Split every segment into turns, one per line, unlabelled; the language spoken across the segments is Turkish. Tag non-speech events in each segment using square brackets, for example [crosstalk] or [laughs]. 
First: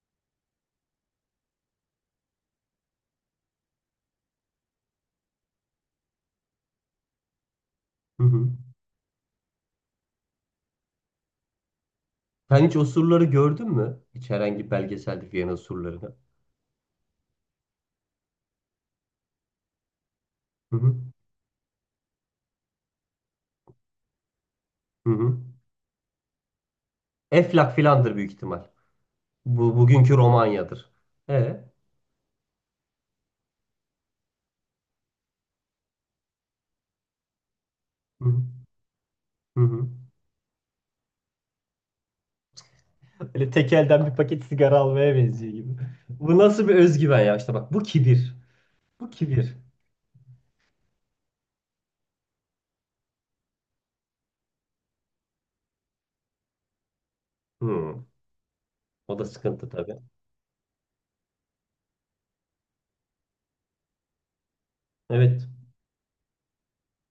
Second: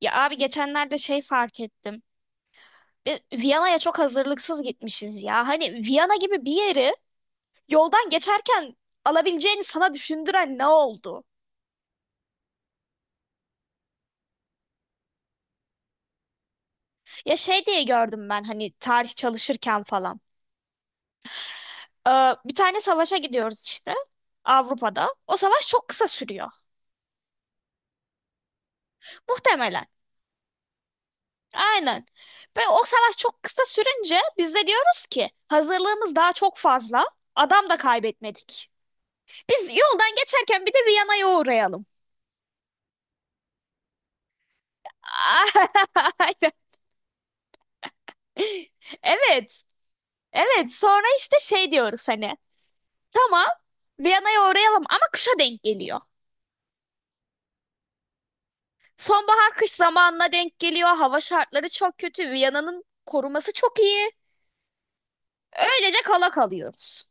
Ya abi geçenlerde şey fark ettim. Biz Viyana'ya çok hazırlıksız gitmişiz ya. Hani Viyana gibi bir yeri yoldan
Hı hı.
geçerken alabileceğini sana düşündüren ne oldu?
Sen hiç osurları gördün mü? Hiç herhangi bir belgeselde Viyana osurlarını.
Ya şey diye gördüm ben hani tarih çalışırken falan.
Hı hı.
Bir tane savaşa gidiyoruz işte Avrupa'da.
Hı
O
hı.
savaş çok kısa sürüyor.
Eflak filandır büyük ihtimal. Bu
Muhtemelen.
bugünkü Romanya'dır. E. Hı
Aynen. Ve o savaş çok kısa sürünce biz de diyoruz ki hazırlığımız daha çok fazla. Adam da
hı.
kaybetmedik.
Hı
Biz
hı.
yoldan geçerken bir de Viyana'ya uğrayalım.
Böyle tek elden bir paket sigara almaya benziyor gibi.
[laughs]
Bu
Aynen.
nasıl bir özgüven ya? İşte bak bu kibir. Bu kibir.
Evet. Evet. Sonra işte şey diyoruz hani. Tamam. Viyana'ya uğrayalım ama kışa denk geliyor.
Hı. O da
Sonbahar
sıkıntı
kış
tabii.
zamanına denk geliyor. Hava şartları çok kötü. Viyana'nın koruması çok iyi.
Evet.
Öylece kala kalıyoruz.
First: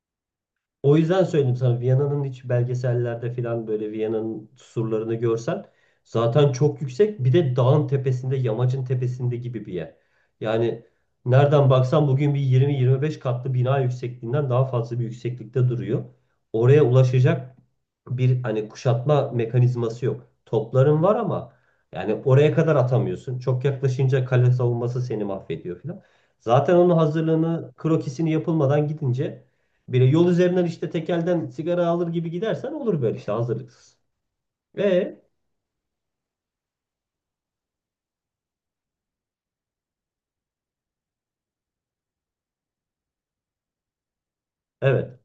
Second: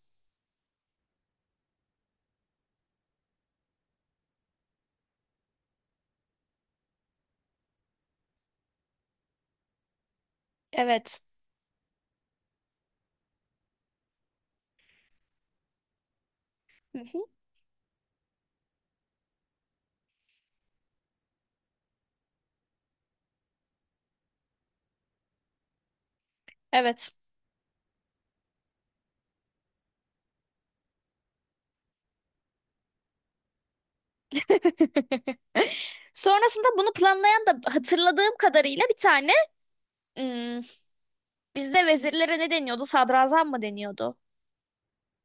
O yüzden söyledim sana, Viyana'nın hiç belgesellerde falan, böyle Viyana'nın surlarını görsen, zaten çok yüksek, bir de dağın tepesinde, yamacın tepesinde gibi bir yer. Yani
Evet.
nereden baksan bugün bir 20-25 katlı bina yüksekliğinden daha fazla bir yükseklikte duruyor. Oraya
Hı hı,
ulaşacak bir hani kuşatma mekanizması yok. Topların var ama yani oraya kadar atamıyorsun. Çok yaklaşınca kale savunması seni mahvediyor falan. Zaten onun
evet.
hazırlığını, krokisini yapılmadan gidince, biri yol üzerinden işte tekelden sigara alır gibi gidersen, olur böyle işte hazırlıksız. Ve
[laughs] Sonrasında bunu planlayan da hatırladığım kadarıyla bir tane hmm, bizde vezirlere ne deniyordu? Sadrazam mı deniyordu?
evet.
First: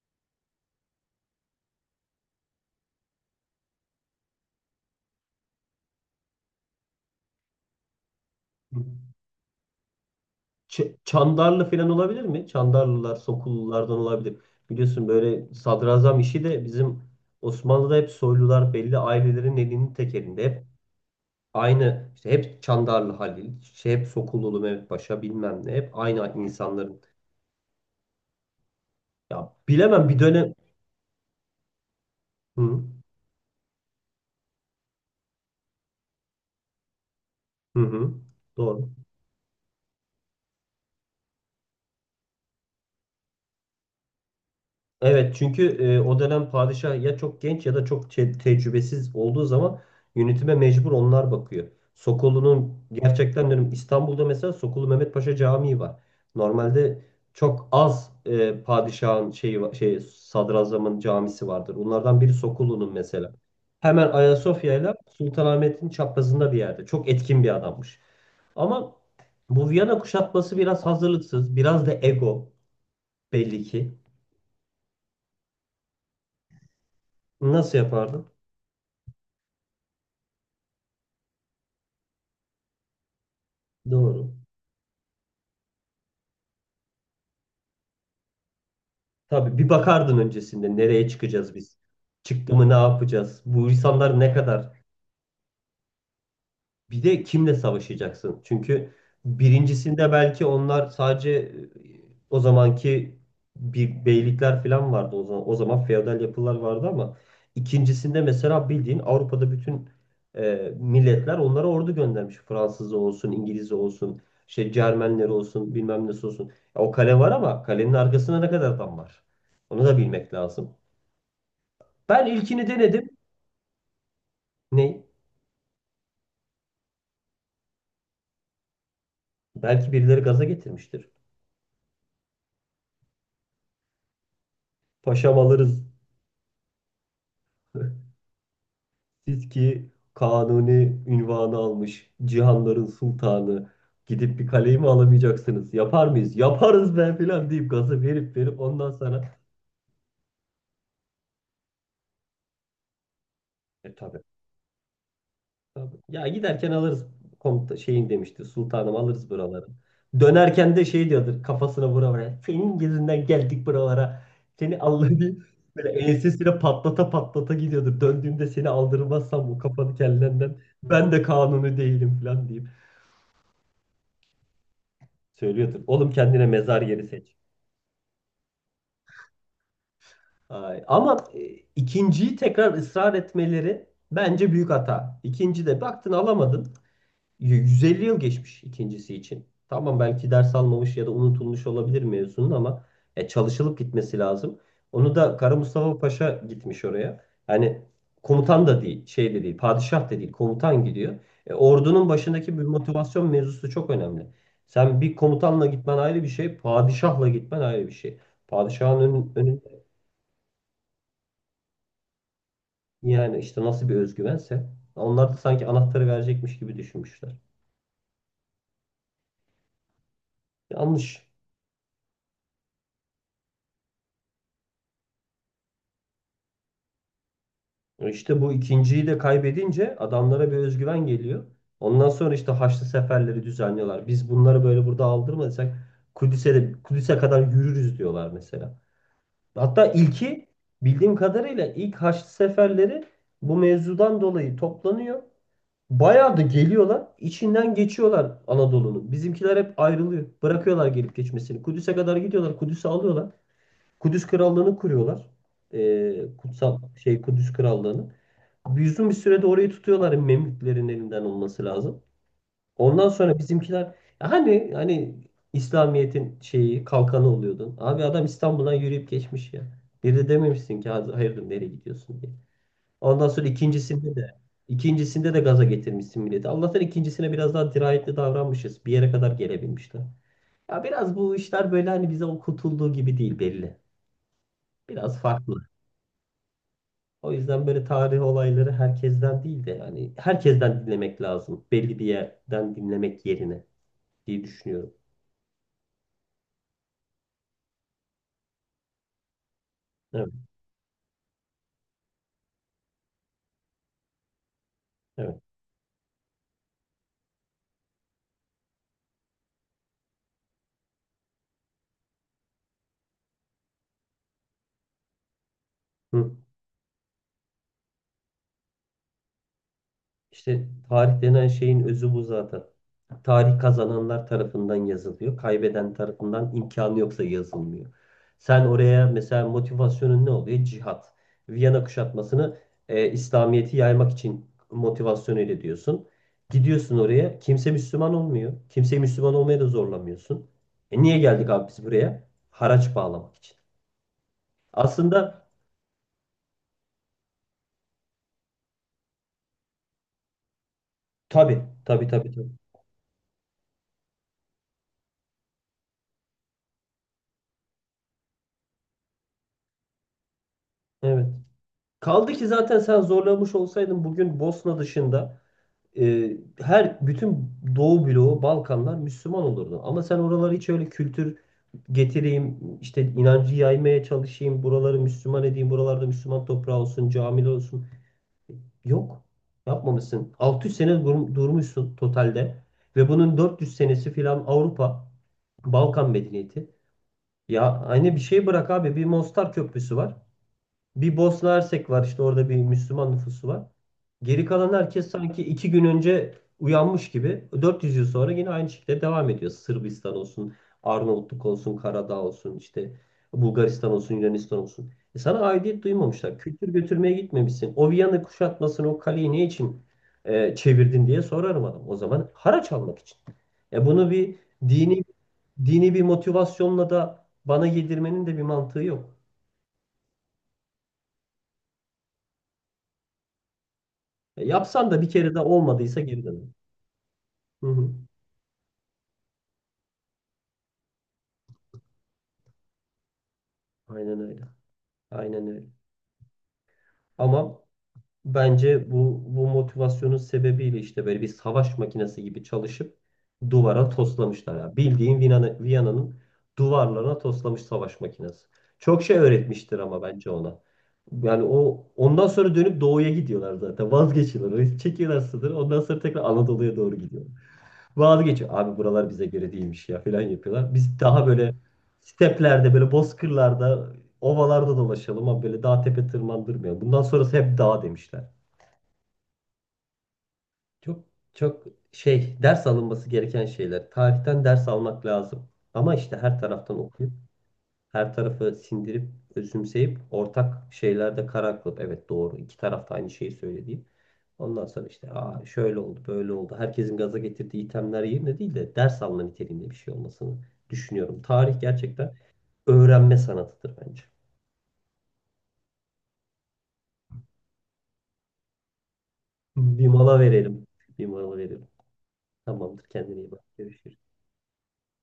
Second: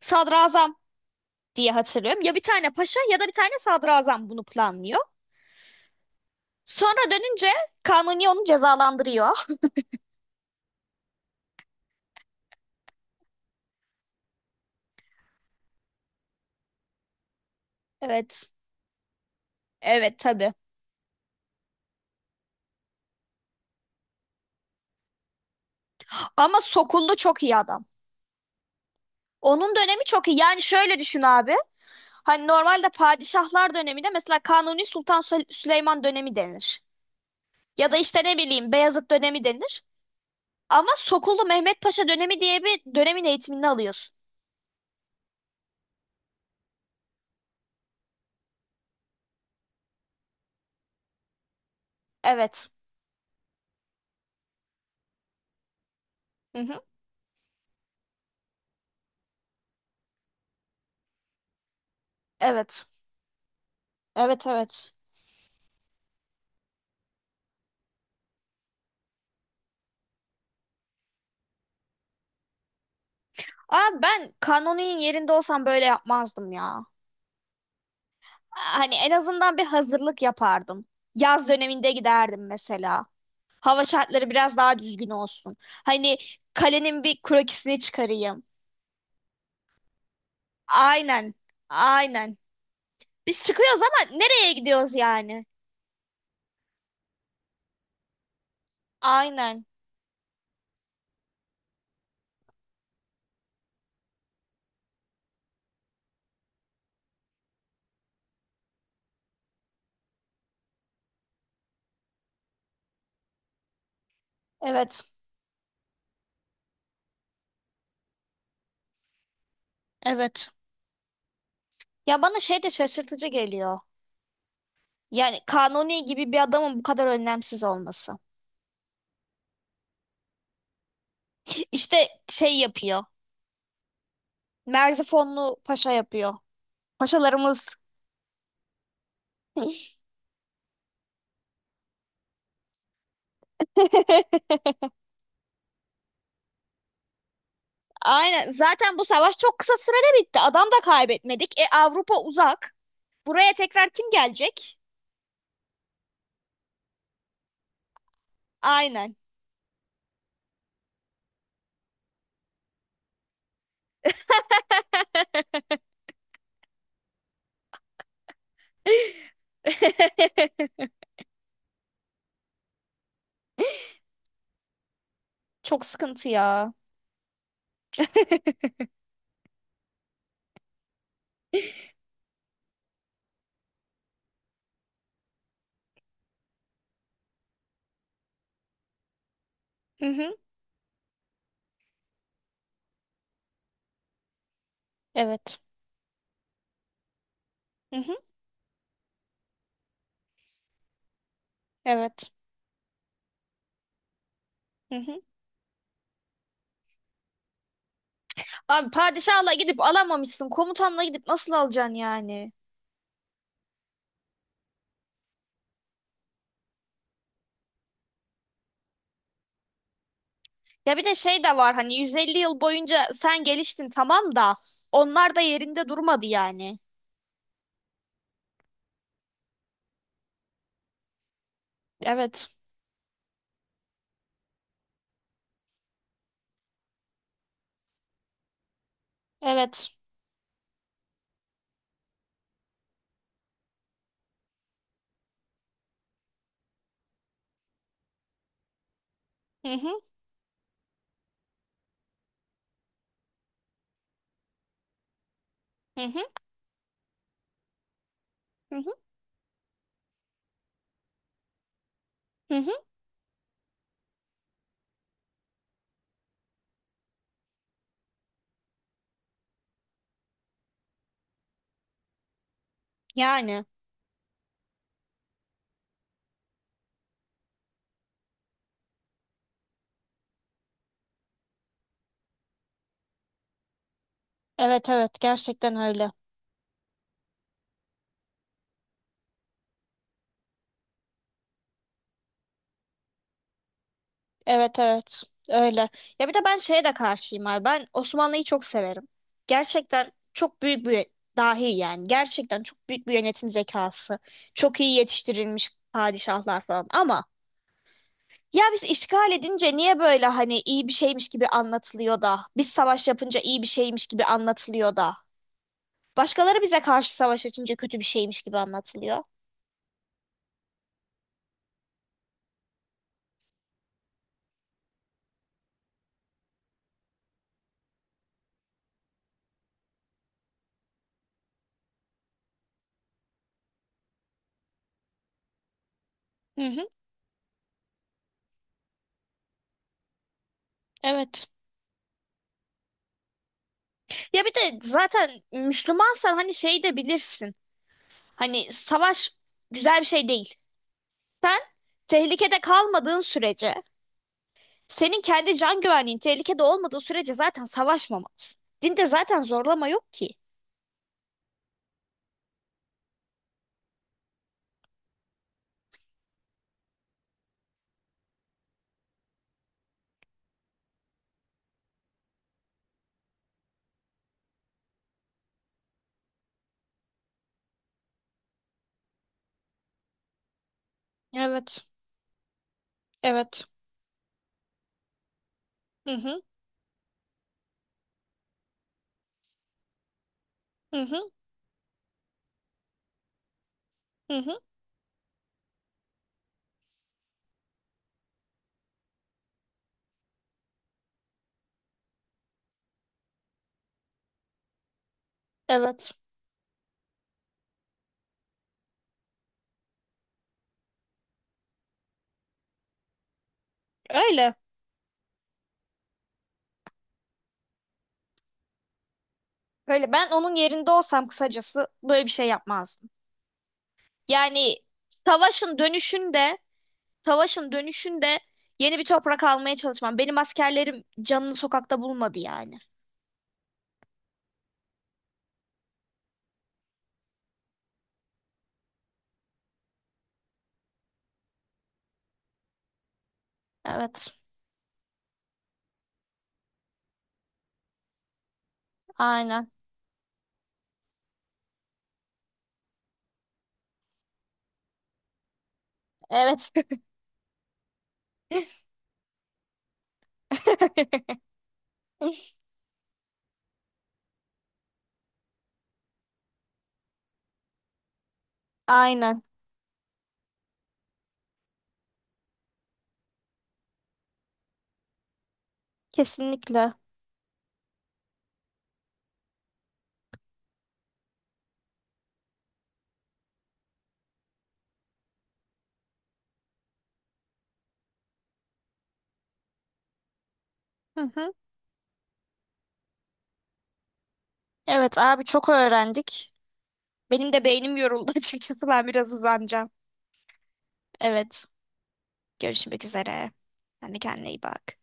Sadrazam diye hatırlıyorum. Ya bir tane paşa ya da bir tane sadrazam bunu planlıyor. Sonra dönünce Kanuni onu cezalandırıyor.
Çandarlı falan olabilir mi? Çandarlılar, Sokullulardan olabilir. Biliyorsun böyle sadrazam işi de bizim Osmanlı'da hep
Evet.
soylular, belli ailelerin elinin
Evet
tekelinde.
tabii.
Hep aynı, işte hep Çandarlı Halil, şey hep Sokullulu Mehmet Paşa, bilmem ne. Hep aynı
Ama
insanların.
Sokullu çok iyi adam.
Ya
Onun dönemi
bilemem, bir
çok iyi.
dönem.
Yani şöyle düşün abi. Hani
Hı
normalde padişahlar döneminde mesela Kanuni Sultan Süleyman dönemi denir.
hı.
Ya da
Hı.
işte ne bileyim
Doğru.
Beyazıt dönemi denir. Ama Sokullu Mehmet Paşa dönemi diye bir dönemin eğitimini alıyorsun.
Evet çünkü o dönem padişah ya çok genç ya da çok tecrübesiz olduğu zaman, yönetime mecbur onlar bakıyor.
Evet.
Sokolu'nun gerçekten diyorum, İstanbul'da mesela Sokolu Mehmet Paşa Camii var.
Hı hı.
Normalde çok az padişahın şeyi şey sadrazamın camisi vardır. Bunlardan biri
Evet.
Sokolu'nun mesela. Hemen
Evet,
Ayasofya
evet.
ile Sultanahmet'in çaprazında bir yerde. Çok etkin bir adammış. Ama bu Viyana kuşatması biraz hazırlıksız, biraz da ego, belli
Aa,
ki.
ben Kanuni'nin yerinde olsam böyle yapmazdım ya.
Nasıl yapardı?
Hani en azından bir hazırlık yapardım. Yaz döneminde giderdim mesela. Hava şartları
Doğru.
biraz daha düzgün olsun. Hani kalenin bir krokisini çıkarayım.
Tabii bir bakardın öncesinde, nereye
Aynen.
çıkacağız biz?
Aynen.
Çıktı mı ne
Biz
yapacağız? Bu
çıkıyoruz ama
insanlar ne
nereye
kadar.
gidiyoruz yani?
Bir de kimle savaşacaksın? Çünkü
Aynen.
birincisinde belki onlar sadece o zamanki bir beylikler falan vardı o zaman. O zaman feodal yapılar vardı ama ikincisinde mesela bildiğin Avrupa'da bütün milletler onlara ordu göndermiş. Fransız olsun, İngiliz olsun, şey
Evet.
Cermenler olsun, bilmem nesi olsun. Ya o kale var ama kalenin arkasında ne kadar adam var? Onu da bilmek
Evet.
lazım.
Ya
Ben
bana şey
ilkini
de
denedim.
şaşırtıcı geliyor.
Ne?
Yani Kanuni gibi bir adamın bu kadar önlemsiz olması.
Belki birileri gaza getirmiştir.
[laughs] İşte şey yapıyor.
Paşam
Merzifonlu
alırız.
paşa yapıyor. Paşalarımız
[laughs] Siz ki kanuni ünvanı almış, cihanların sultanı, gidip bir
[laughs]
kaleyi mi alamayacaksınız? Yapar mıyız? Yaparız be filan deyip, gazı verip
aynen.
verip ondan
Zaten bu
sonra,
savaş çok kısa sürede bitti. Adam da kaybetmedik. E Avrupa uzak. Buraya tekrar
e
kim
tabii,
gelecek?
tabii. Ya giderken alırız, komuta şeyin demişti. Sultanım
Aynen.
alırız buraları. Dönerken de şey diyordur kafasına vura vura. Senin yüzünden geldik buralara. Seni Allah diye böyle ensesine patlata patlata gidiyordur. Döndüğümde seni aldırmazsam bu kafanı kellenden,
[laughs]
ben de kanuni değilim filan diye. Söylüyordur.
Çok
Oğlum
sıkıntı
kendine
ya.
mezar yeri seç. Ay. Ama ikinciyi tekrar ısrar etmeleri bence büyük hata. İkinci de baktın alamadın. 150 yıl geçmiş ikincisi için. Tamam
Hı
belki
hı.
ders almamış ya da unutulmuş olabilir mevzunun ama çalışılıp gitmesi lazım. Onu da Kara
Evet.
Mustafa Paşa gitmiş oraya. Yani
Hı hı.
komutan da değil, şey de değil, padişah da değil, komutan gidiyor. Ordunun
Evet.
başındaki bir motivasyon mevzusu çok önemli.
Hı
Sen bir
hı.
komutanla gitmen ayrı bir şey, padişahla gitmen ayrı bir şey.
Abi
Padişahın önün,
padişahla
önün,
gidip alamamışsın. Komutanla gidip nasıl alacaksın yani?
yani işte nasıl bir özgüvense, onlar da sanki anahtarı verecekmiş gibi düşünmüşler.
Ya bir de
Yanlış.
şey de var hani 150 yıl boyunca sen geliştin tamam da onlar da yerinde durmadı yani.
İşte bu ikinciyi de kaybedince adamlara bir özgüven geliyor. Ondan sonra
Evet.
işte Haçlı seferleri düzenliyorlar. Biz bunları böyle burada aldırmadıysak, Kudüs'e de, Kudüs'e kadar yürürüz diyorlar mesela. Hatta
Evet.
ilki, bildiğim kadarıyla ilk Haçlı seferleri bu mevzudan dolayı toplanıyor. Bayağı da geliyorlar. İçinden geçiyorlar Anadolu'nun. Bizimkiler
Hı
hep
hı.
ayrılıyor. Bırakıyorlar gelip geçmesini. Kudüs'e kadar gidiyorlar. Kudüs'ü alıyorlar. Kudüs Krallığı'nı kuruyorlar.
Hı hı.
Kutsal şey Kudüs Krallığı'nı.
Hı
Bir
hı.
uzun bir sürede orayı tutuyorlar, Memlüklerin elinden olması lazım.
Hı hı.
Ondan sonra bizimkiler hani İslamiyet'in şeyi kalkanı oluyordun. Abi adam İstanbul'dan yürüyüp geçmiş ya. Bir de dememişsin ki hayırdır nereye gidiyorsun" diye. Ondan sonra
Yani.
ikincisinde de, ikincisinde de gaza getirmişsin milleti. Allah'tan ikincisine biraz daha dirayetli davranmışız. Bir yere kadar gelebilmişler. Ya biraz bu işler böyle hani bize okutulduğu gibi değil belli.
Evet, evet
Biraz farklı.
gerçekten öyle.
O yüzden böyle tarih olayları herkesten değil de, yani herkesten dinlemek lazım, belli bir yerden dinlemek yerine, diye
Evet,
düşünüyorum.
evet öyle. Ya bir de ben şeye de karşıyım abi. Ben Osmanlı'yı çok severim. Gerçekten
Evet,
çok büyük bir dahi yani. Gerçekten çok büyük bir yönetim zekası. Çok iyi
evet.
yetiştirilmiş padişahlar falan. Ama ya biz işgal edince niye böyle hani iyi bir şeymiş gibi anlatılıyor da. Biz savaş yapınca iyi bir şeymiş gibi anlatılıyor da.
Hı.
Başkaları bize karşı savaş açınca kötü bir şeymiş gibi anlatılıyor.
İşte tarih denen şeyin özü bu zaten. Tarih kazananlar tarafından yazılıyor. Kaybeden tarafından, imkanı yoksa, yazılmıyor. Sen oraya mesela motivasyonun ne oluyor? Cihat. Viyana kuşatmasını İslamiyet'i yaymak için motivasyon ile diyorsun.
Hı hı,
Gidiyorsun oraya. Kimse Müslüman olmuyor. Kimseyi Müslüman olmaya da zorlamıyorsun. E niye
evet.
geldik abi biz buraya? Haraç bağlamak için.
Ya bir de zaten
Aslında
Müslümansan hani şey de bilirsin. Hani savaş güzel bir şey değil. Sen
tabii, tabii, tabii, tabii.
tehlikede kalmadığın sürece, senin kendi can güvenliğin tehlikede olmadığı sürece zaten savaşmamalısın. Dinde zaten zorlama yok ki.
Evet. Kaldı ki zaten sen zorlamış olsaydın, bugün Bosna dışında her bütün Doğu bloğu, Balkanlar Müslüman olurdu. Ama sen oraları hiç öyle, kültür getireyim, işte inancı yaymaya çalışayım, buraları Müslüman edeyim, buralarda Müslüman toprağı olsun, camiler olsun. Yok. Yapmamışsın. 600 sene
Evet.
durmuşsun totalde, ve bunun
Evet.
400 senesi filan Avrupa,
Hı
Balkan
hı.
medeniyeti. Ya aynı bir şey bırak abi. Bir Mostar Köprüsü var.
Hı
Bir
hı.
Bosna Hersek var işte, orada bir Müslüman nüfusu var.
Hı
Geri
hı.
kalan herkes sanki iki gün önce uyanmış gibi 400 yıl sonra yine aynı şekilde devam ediyor. Sırbistan olsun, Arnavutluk olsun, Karadağ olsun, işte Bulgaristan olsun, Yunanistan olsun. E sana aidiyet
Evet.
duymamışlar. Kültür götürmeye gitmemişsin. O Viyana kuşatmasını, o kaleyi ne için çevirdin diye sorarım adam. O zaman haraç almak için. E bunu bir
Öyle.
dini dini bir motivasyonla da bana yedirmenin de bir mantığı yok.
Öyle, ben onun yerinde olsam kısacası böyle bir şey yapmazdım. Yani
Yapsan da bir kere de
savaşın
olmadıysa geri dön.
dönüşünde,
Hı
savaşın
hı.
dönüşünde yeni bir toprak almaya çalışmam. Benim askerlerim canını sokakta bulmadı yani.
Aynen öyle. Aynen öyle. Ama bence bu motivasyonun sebebiyle işte böyle bir savaş makinesi gibi çalışıp duvara
Evet.
toslamışlar ya. Bildiğin Viyana'nın duvarlarına toslamış savaş makinesi. Çok şey
Aynen.
öğretmiştir ama bence ona. Yani o, ondan sonra dönüp doğuya gidiyorlar zaten. Vazgeçiyorlar. Çekiyorlar sınırı. Ondan sonra tekrar
Evet.
Anadolu'ya doğru gidiyor. Vazgeçiyor.
[laughs]
Abi buralar bize göre değilmiş ya falan yapıyorlar. Biz daha
[laughs]
böyle steplerde, böyle bozkırlarda, ovalarda dolaşalım ama böyle dağ tepe tırmandırmayalım. Bundan sonrası hep dağ demişler.
Aynen.
Çok çok şey, ders alınması gereken şeyler. Tarihten ders almak lazım. Ama işte her taraftan
Kesinlikle.
okuyup, her tarafı sindirip, özümseyip, ortak şeylerde karar kılıp, evet doğru iki taraf da aynı şeyi söylediğim. Ondan sonra işte, aa, şöyle oldu böyle oldu, herkesin gaza getirdiği itemler yerine değil de ders alma niteliğinde bir şey olmasını düşünüyorum.
Hı hı.
Tarih gerçekten öğrenme sanatıdır bence.
Evet abi çok öğrendik. Benim de beynim yoruldu [laughs] açıkçası. Ben biraz
Bir
uzanacağım.
mola verelim. Bir mola
Evet.
verelim. Tamamdır,
Görüşmek
kendine iyi bak.
üzere.
Görüşürüz.
Sen de kendine iyi bak.